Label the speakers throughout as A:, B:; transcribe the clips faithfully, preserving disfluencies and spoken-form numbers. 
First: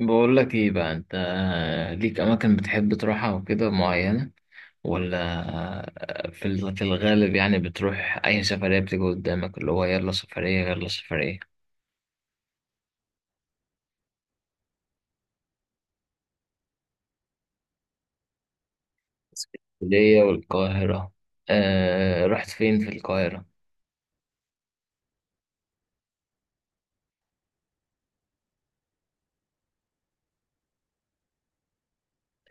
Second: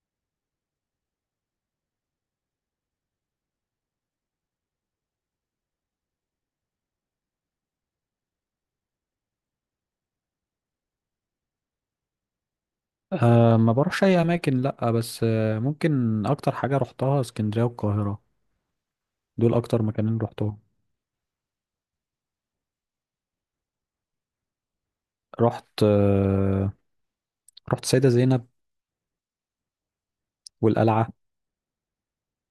A: بقول لك ايه بقى؟ انت ليك اماكن بتحب تروحها وكده معينة، ولا في ال- في الغالب يعني بتروح اي سفرية بتيجي قدامك اللي هو يلا سفرية يلا سفرية؟
B: أه ما بروحش اي اماكن، لا بس، آه، ممكن اكتر حاجه رحتها اسكندريه والقاهره. دول اكتر مكانين
A: اسكندرية
B: رحتهم.
A: والقاهرة. آه، رحت فين في القاهرة؟
B: رحت أه رحت سيده زينب والقلعه.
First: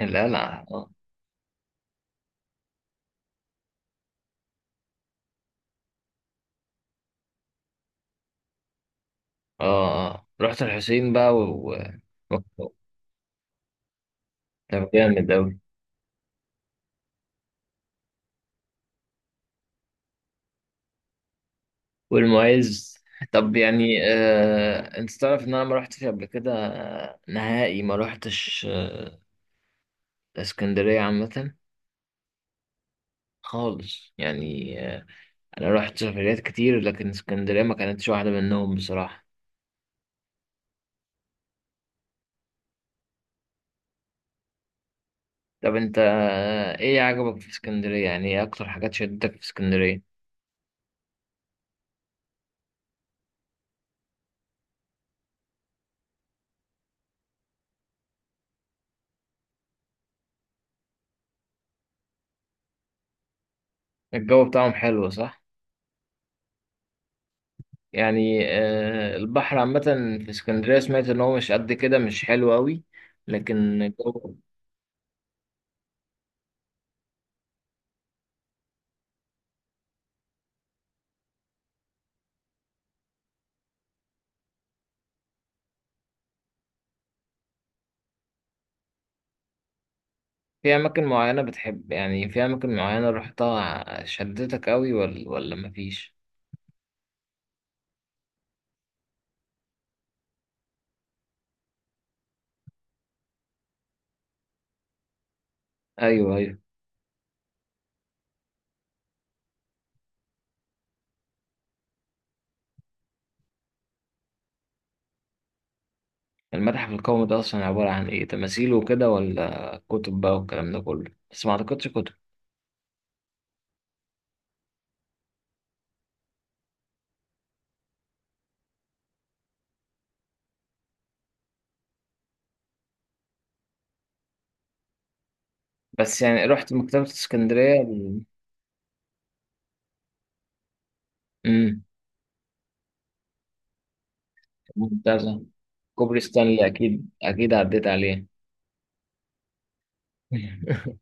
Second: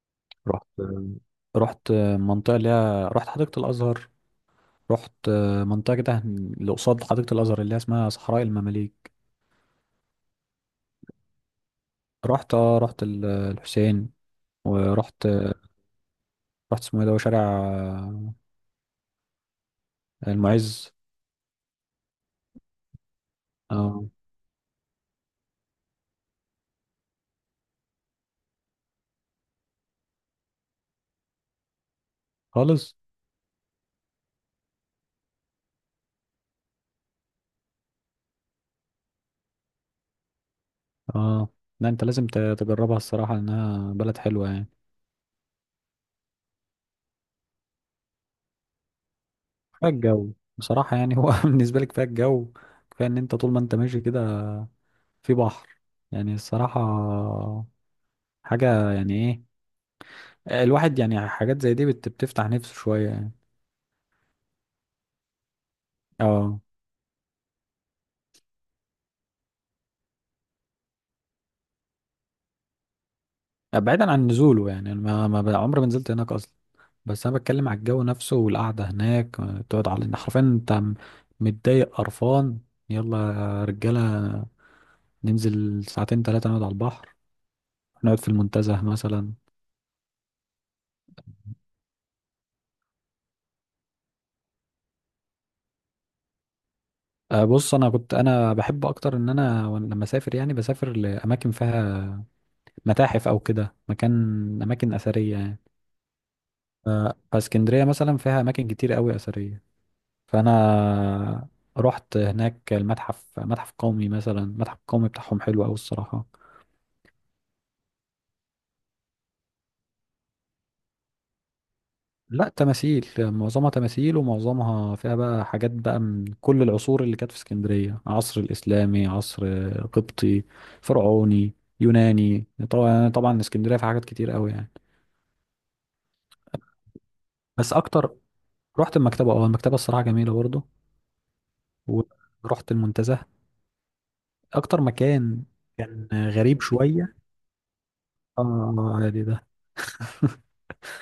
A: القلعة،
B: رحت
A: اه.
B: رحت آه، منطقه، اللي هي رحت حديقه الازهر. رحت آه، منطقه كده اللي قصاد حديقه الازهر اللي هي اسمها صحراء المماليك.
A: اه، آه. رحت الحسين بقى و...
B: رحت
A: و...
B: اه رحت ال- الحسين.
A: طب
B: ورحت،
A: جامد اوي،
B: رحت اسمه ايه ده؟ شارع آه، المعز.
A: والمعز. طب يعني،
B: اه،
A: آه انت تعرف ان انا ما رحتش قبل كده آه، نهائي ما رحتش آه، اسكندرية عامة
B: خالص،
A: خالص، يعني آه، انا رحت سفريات كتير لكن اسكندريه ما كانتش واحده منهم بصراحه.
B: اه. لا، انت لازم ت- تجربها الصراحه، لانها بلد حلوه يعني.
A: طب انت، آه، ايه عجبك في اسكندريه؟ يعني ايه اكتر حاجات شدتك في
B: كفايه
A: اسكندريه؟
B: الجو بصراحه، يعني هو بالنسبه لي كفايه الجو، كفايه ان انت طول ما انت ماشي كده في بحر يعني، الصراحه حاجه يعني. ايه، الواحد يعني حاجات زي دي بت- بتفتح نفسه شويه يعني.
A: الجو بتاعهم حلو صح؟
B: اه.
A: يعني آه، البحر عامه في اسكندريه سمعت ان هو مش قد كده، مش حلو قوي، لكن
B: بعيدا عن
A: الجو.
B: نزوله، يعني أنا ما ما ب- عمري ما نزلت هناك اصلا. بس انا بتكلم على الجو نفسه والقعده هناك، آه، تقعد على إن حرفيا انت م- متضايق قرفان، يلا يا رجاله ننزل ساعتين ثلاثه نقعد على البحر، نقعد في المنتزه مثلا.
A: في اماكن معينه بتحب، يعني في اماكن معينه رحتها شدتك قوي، ولا ولا مفيش؟
B: آه، بص، انا كنت انا بحب اكتر ان انا، وأنا لما اسافر يعني بسافر لاماكن فيها متاحف او كده مكان، اماكن اثريه يعني.
A: ايوه، ايوه.
B: ف- فاسكندريه مثلا فيها اماكن كتير قوي اثريه. فانا رحت هناك المتحف، متحف قومي مثلا، المتحف القومي بتاعهم حلو قوي الصراحه.
A: المتحف القومي ده أصلا عبارة عن إيه، تماثيل وكده ولا كتب بقى والكلام ده كله؟ بس ما أعتقدش كتب.
B: لا، تماثيل، معظمها تماثيل ومعظمها فيها بقى حاجات بقى من كل العصور اللي كانت في اسكندريه: عصر الاسلامي، عصر قبطي، فرعوني، يوناني. طبعا يعني، طبعا اسكندريه فيها حاجات كتير قوي يعني.
A: بس يعني رحت مكتبة
B: بس
A: اسكندرية
B: اكتر،
A: ال-
B: رحت المكتبه، اه المكتبه الصراحه جميله برضه.
A: أمم.
B: ورحت المنتزه. اكتر
A: ممتازة.
B: مكان كان
A: كوبري
B: غريب
A: ستانلي أكيد
B: شويه.
A: أكيد عديت عليه.
B: اه عادي ده.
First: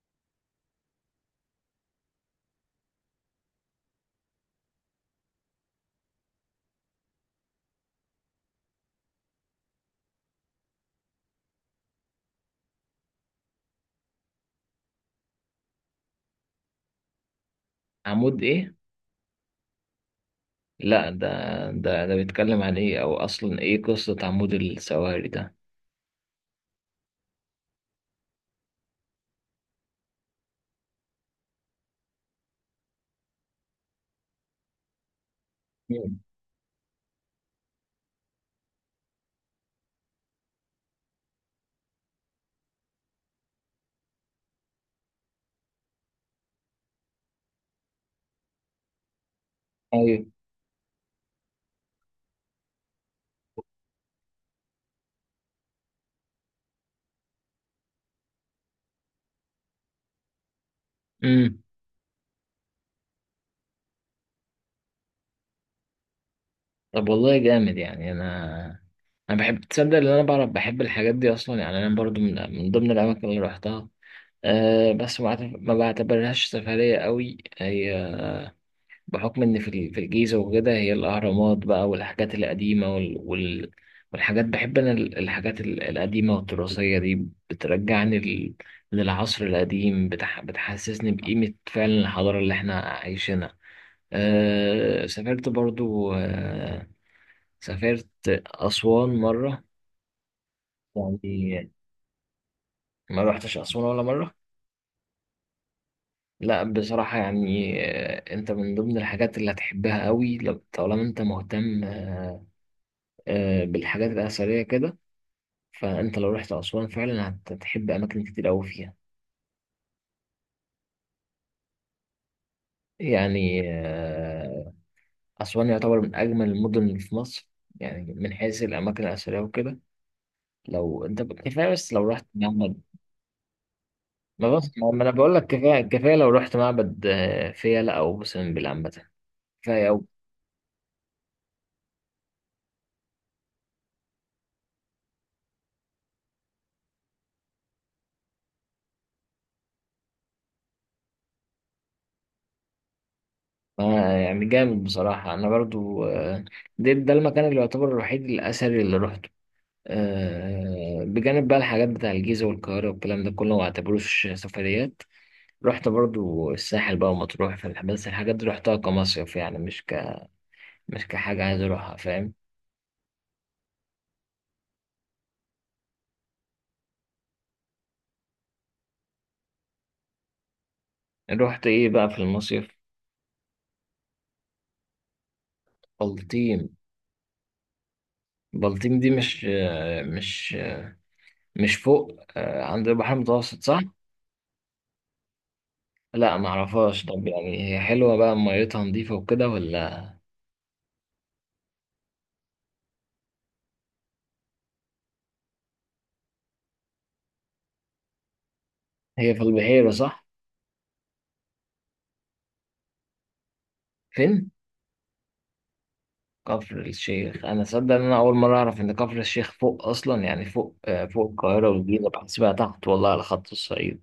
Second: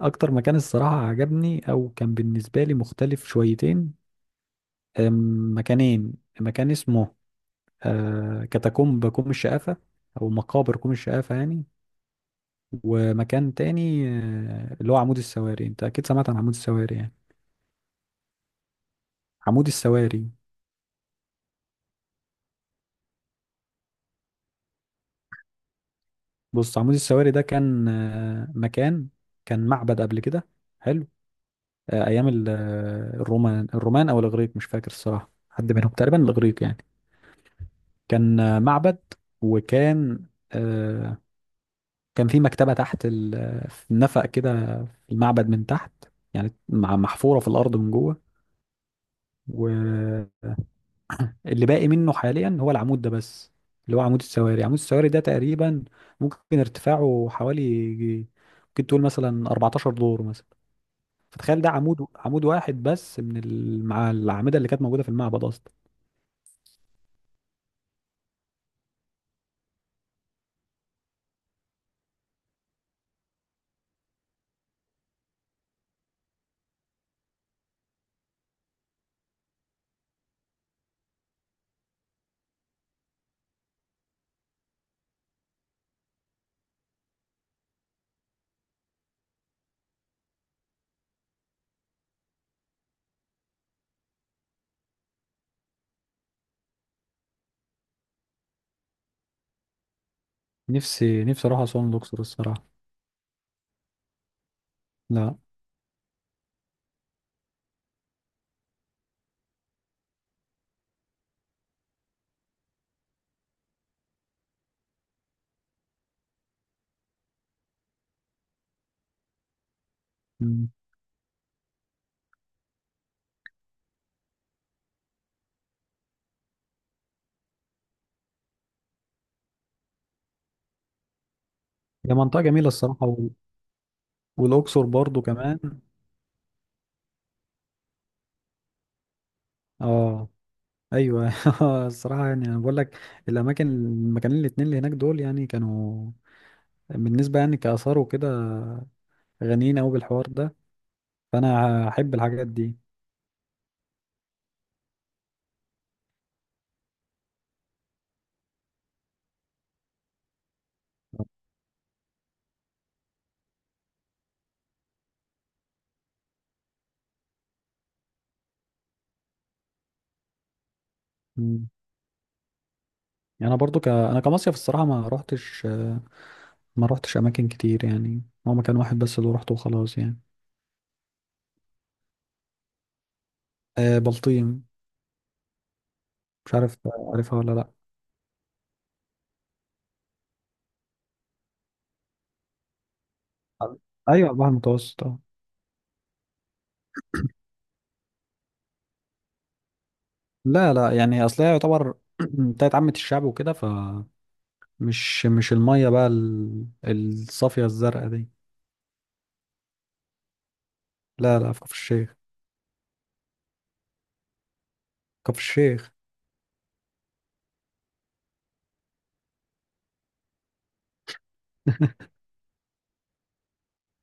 B: اكتر مكان الصراحه عجبني او كان بالنسبه لي مختلف شويتين، أم، مكانين. مكان اسمه آه، كاتاكومب كوم الشقافه، او مقابر كوم الشقافه يعني. ومكان تاني، آه، اللي هو عمود السواري. انت اكيد سمعت عن عمود السواري يعني.
A: عمود إيه؟
B: عمود السواري،
A: لا، ده ده ده بيتكلم عن إيه؟ أو أصلا إيه قصة عمود السواري ده؟
B: بص، عمود السواري ده كان آه، مكان، كان معبد قبل كده، حلو. آه، ايام ال- آه، الرومان، الرومان او الاغريق، مش فاكر الصراحه حد منهم، تقريبا
A: أمم.
B: الاغريق يعني. كان آه، معبد، وكان آه، كان في مكتبه تحت ال- آه، في نفق كده في المعبد من تحت، يعني مع- محفوره في الارض من جوه،
A: أيوه.
B: واللي باقي منه حاليا هو العمود ده بس، اللي هو عمود السواري. عمود السواري ده تقريبا ممكن ارتفاعه حوالي، ممكن تقول مثلا أربعتاشر دور مثلا.
A: أمم.
B: فتخيل ده عمود، عمود واحد بس من المع... الأعمدة اللي كانت موجودة في المعبد أصلا.
A: طب والله جامد يعني. أنا أنا بحب، تصدق إن أنا بعرف بحب الحاجات دي أصلا، يعني أنا برضو من من ضمن الأماكن اللي رحتها. أه، بس ما أعتبر- ما بعتبرهاش سفرية قوي هي، بحكم إن في ال- في الجيزة وكده، هي الأهرامات بقى والحاجات القديمة وال وال والحاجات. بحب أنا ال- الحاجات ال- القديمة والتراثية دي بترجعني لل- للعصر القديم، بتح بتحسسني بقيمة فعلا الحضارة اللي إحنا عايشينها. أه، سافرت برضو. أه سافرت أسوان مرة،
B: نفسي نفسي أروح
A: يعني
B: أسوان الأقصر الصراحة.
A: ما روحتش أسوان ولا مرة
B: لا.
A: لا بصراحة. يعني آه، انت من ضمن الحاجات اللي هتحبها قوي، لو طالما انت مهتم آه، آه، بالحاجات الأثرية كده. فانت لو رحت أسوان فعلا هت- هتحب أماكن كتير قوي فيها.
B: مم.
A: يعني آه، أسوان يعتبر من أجمل المدن اللي في مصر، يعني من حيث الأماكن الأثرية وكده. لو انت ب- كفاية، بس لو
B: هي
A: رحت
B: منطقة جميلة
A: معبد.
B: الصراحة، وال...
A: ما بس
B: والأقصر
A: ما ما انا
B: برضو
A: بقول لك كفاية
B: كمان.
A: كفاية، لو رحت معبد آه، فيلة أو مثلا بالعنبة، كفاية.
B: اه، أيوة. الصراحة يعني أنا بقول لك، الأماكن، المكانين الاتنين اللي هناك دول يعني كانوا بالنسبة يعني كآثار وكده غنيين أوي بالحوار ده، فأنا هحب الحاجات دي.
A: آه، يعني جامد بصراحة. أنا برضو، آه، ده, ده المكان اللي يعتبر الوحيد الأثري اللي روحته، آه، بجانب بقى الحاجات بتاع الجيزة والقاهرة والكلام ده كله، ما اعتبروش سفريات. رحت برضو الساحل بقى ومطروح، في بس الحاجات دي رحتها كمصيف، يعني مش ك مش كحاجة عايز
B: مم.
A: أروحها، فاهم؟
B: يعني أنا برضو ك... أنا كمصيف الصراحة ما روحتش، ما روحتش أماكن كتير، يعني هو مكان واحد بس اللي روحته وخلاص يعني.
A: رحت إيه بقى في المصيف؟
B: آه، بلطيم. مش
A: بلطيم.
B: عارف، عارفها ولا لا.
A: بلطيم دي مش آه، مش مش فوق آه، عند البحر المتوسط صح؟
B: ايوه، البحر المتوسط، اه.
A: لا، معرفهاش. طب يعني هي حلوة بقى، ميتها نظيفة وكده ولا؟
B: لا لا، يعني اصل هي يعتبر بتاعت عامة الشعب وكده، فمش مش المية بقى، ال- الصافية الزرقاء دي.
A: هي في البحيرة صح؟
B: لا لا، في كفر الشيخ.
A: فين؟
B: كفر الشيخ.
A: كفر الشيخ، أنا صدق إن أنا أول مرة أعرف إن كفر الشيخ فوق أصلا. يعني فوق آه، فوق القاهرة والجيزة، بحسبها تحت والله على خط الصعيد.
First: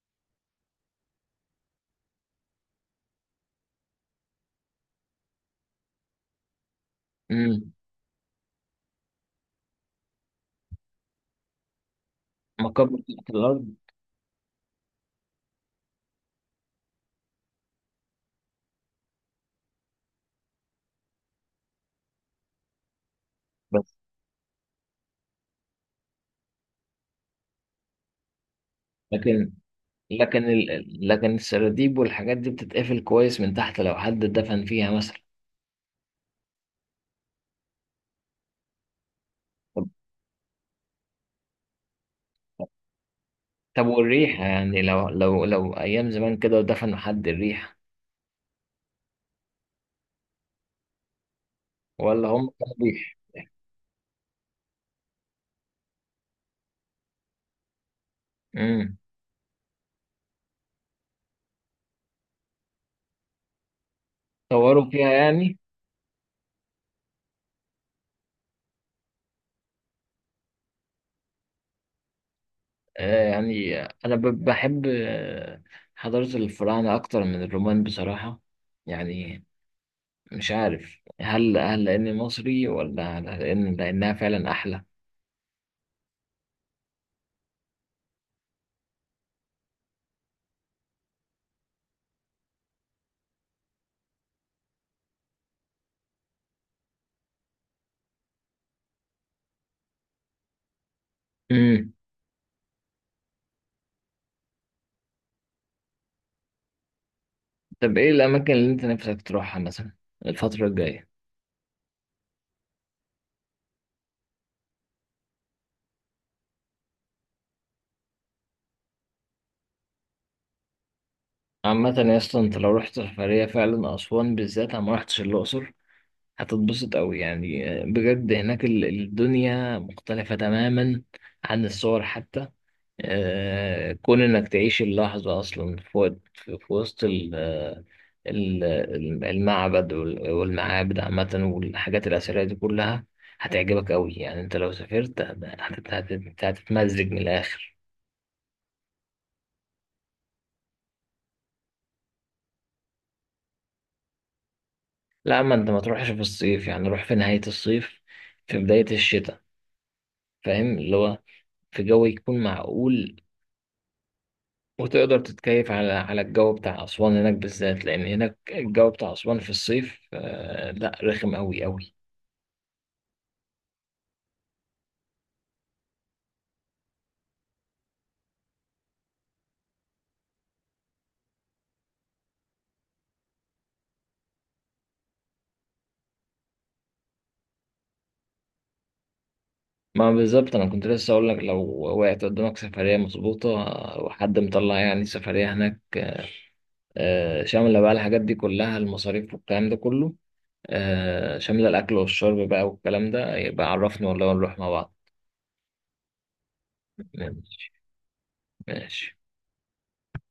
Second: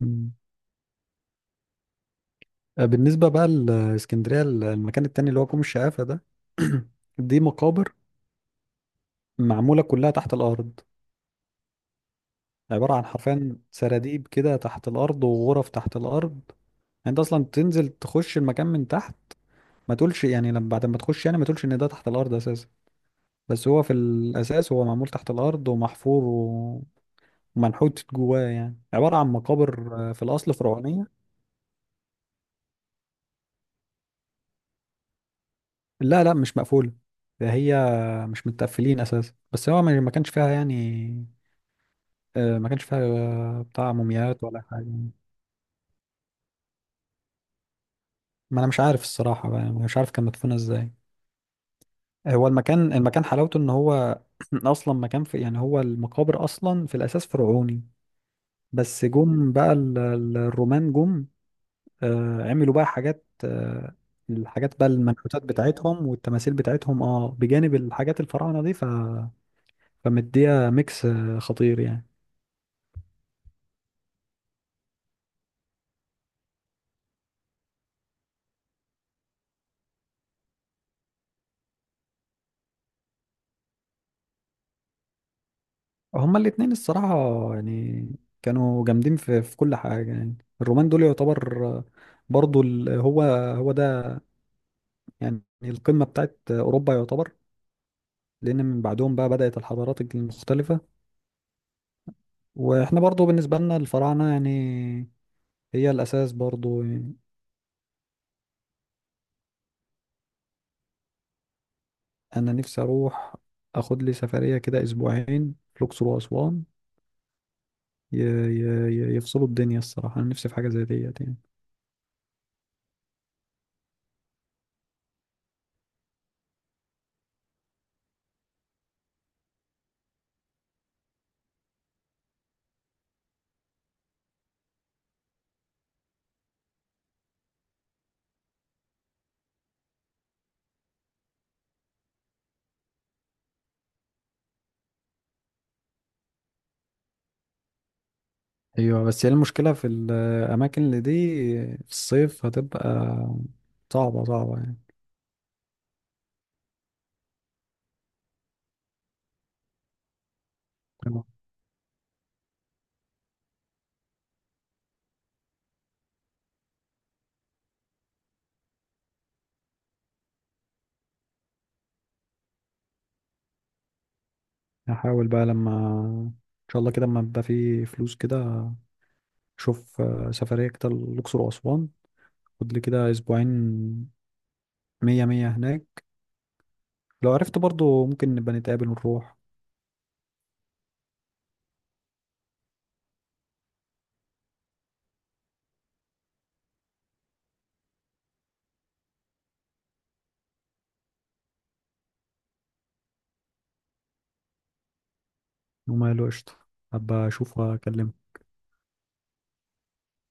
B: مم. آه، بالنسبة بقى لاسكندرية، ال- المكان التاني اللي هو كوم الشقافة ده، دي
A: امم
B: مقابر معمولة كلها تحت الأرض. عبارة
A: مقابر
B: عن
A: تحت
B: حرفيا
A: الأرض؟
B: سراديب كده تحت الأرض، وغرف تحت الأرض. يعني أنت أصلا تنزل تخش المكان من تحت، ما تقولش يعني، لما بعد ما تخش يعني ما تقولش ان ده تحت الارض اساسا. بس هو في
A: بس
B: الاساس هو معمول تحت الارض، ومحفور و- ومنحوت جواه، يعني عباره عن
A: لكن
B: مقابر، آه، في
A: لكن
B: الاصل
A: ال...
B: فرعونيه.
A: لكن السراديب والحاجات دي بتتقفل كويس من تحت لو حد دفن فيها مثلا؟
B: لا لا مش مقفوله. ده هي مش متقفلين اساسا. بس هو
A: طب
B: ما ما كانش فيها يعني، آه، ما كانش فيها آه،
A: طب
B: بتاع
A: والريحة
B: مومياوات ولا
A: يعني،
B: حاجه.
A: لو لو لو أيام زمان كده ودفنوا حد، الريحة؟
B: ما انا مش عارف الصراحه بقى، يعني مش عارف كان مدفونه ازاي.
A: ولا
B: هو
A: هم كانوا
B: المكان،
A: بيح
B: المكان حلاوته ان هو اصلا مكان في، يعني هو المقابر اصلا في الاساس فرعوني.
A: امم
B: بس جم بقى ال- ال- الرومان، جم آه، عملوا بقى حاجات، آه، الحاجات بقى،
A: طوروا فيها
B: المنحوتات
A: يعني.
B: بتاعتهم والتماثيل بتاعتهم اه، بجانب الحاجات الفراعنة دي. ف... فمديها ميكس آه، خطير يعني.
A: آه، يعني أنا ب- بحب آه، حضارة الفراعنة أكتر من الرومان بصراحة. يعني مش عارف، هل هل لأني مصري، ولا هل لأن لأنها فعلا أحلى؟
B: هما الاتنين الصراحة يعني كانوا جامدين في, في كل حاجة يعني. الرومان دول يعتبر آه، برضو، ال... هو هو ده يعني القمة بتاعت أوروبا يعتبر، لأن من بعدهم بقى بدأت الحضارات المختلفة.
A: مم.
B: وإحنا برضو بالنسبة لنا الفراعنة يعني هي الأساس برضو يعني.
A: طب إيه الأماكن اللي أنت نفسك تروحها مثلا الفترة الجاية؟
B: انا نفسي اروح اخد لي سفريه كده اسبوعين، الاقصر واسوان ي- ي- ي- يفصلوا الدنيا الصراحه. انا نفسي في حاجه زي ديت يعني.
A: عامة يا اسطى، أنت لو رحت سفرية فعلا أسوان بالذات، أنا ما رحتش الأقصر، هتتبسط أوي يعني آه، بجد. هناك ال- الدنيا مختلفة تماما عن الصور حتى. آه، كون انك تعيش اللحظة اصلا في وقت- في في وسط ال- آه، ال- ال- المعبد وال- والمعابد عامة والحاجات الأثرية دي كلها هتعجبك أوي. يعني أنت لو سافرت هت- هت- هت- هتتمزج من الآخر.
B: ايوه، بس هي المشكله في الاماكن اللي دي في الصيف هتبقى صعبه، صعبه يعني.
A: لا، ما أنت ما تروحش في الصيف، يعني روح في نهاية الصيف، في بداية الشتاء. فاهم اللي هو،
B: أيوة.
A: في جو يكون معقول، وتقدر تتكيف على على الجو بتاع أسوان هناك بالذات، لأن هناك الجو بتاع أسوان في الصيف آه، لا رخم أوي أوي.
B: هحاول بقى لما ان شاء الله كده لما يبقى في فلوس كده، اشوف آه، سفريه كده الاقصر واسوان. خد لي كده اسبوعين، مية مية هناك. لو عرفت برضو ممكن نبقى نتقابل ونروح.
A: ما بالظبط، انا كنت لسه اقول لك لو وقعت قدامك سفريه مظبوطه، وحد مطلع يعني سفريه هناك، آه، شامله بقى الحاجات دي كلها، المصاريف والكلام ده كله، آه، شامله الاكل والشرب بقى والكلام ده، يبقى عرفني والله ونروح مع بعض.
B: وما له، قشطه. هبقى اشوف
A: ماشي،
B: واكلمك.
A: ماشي.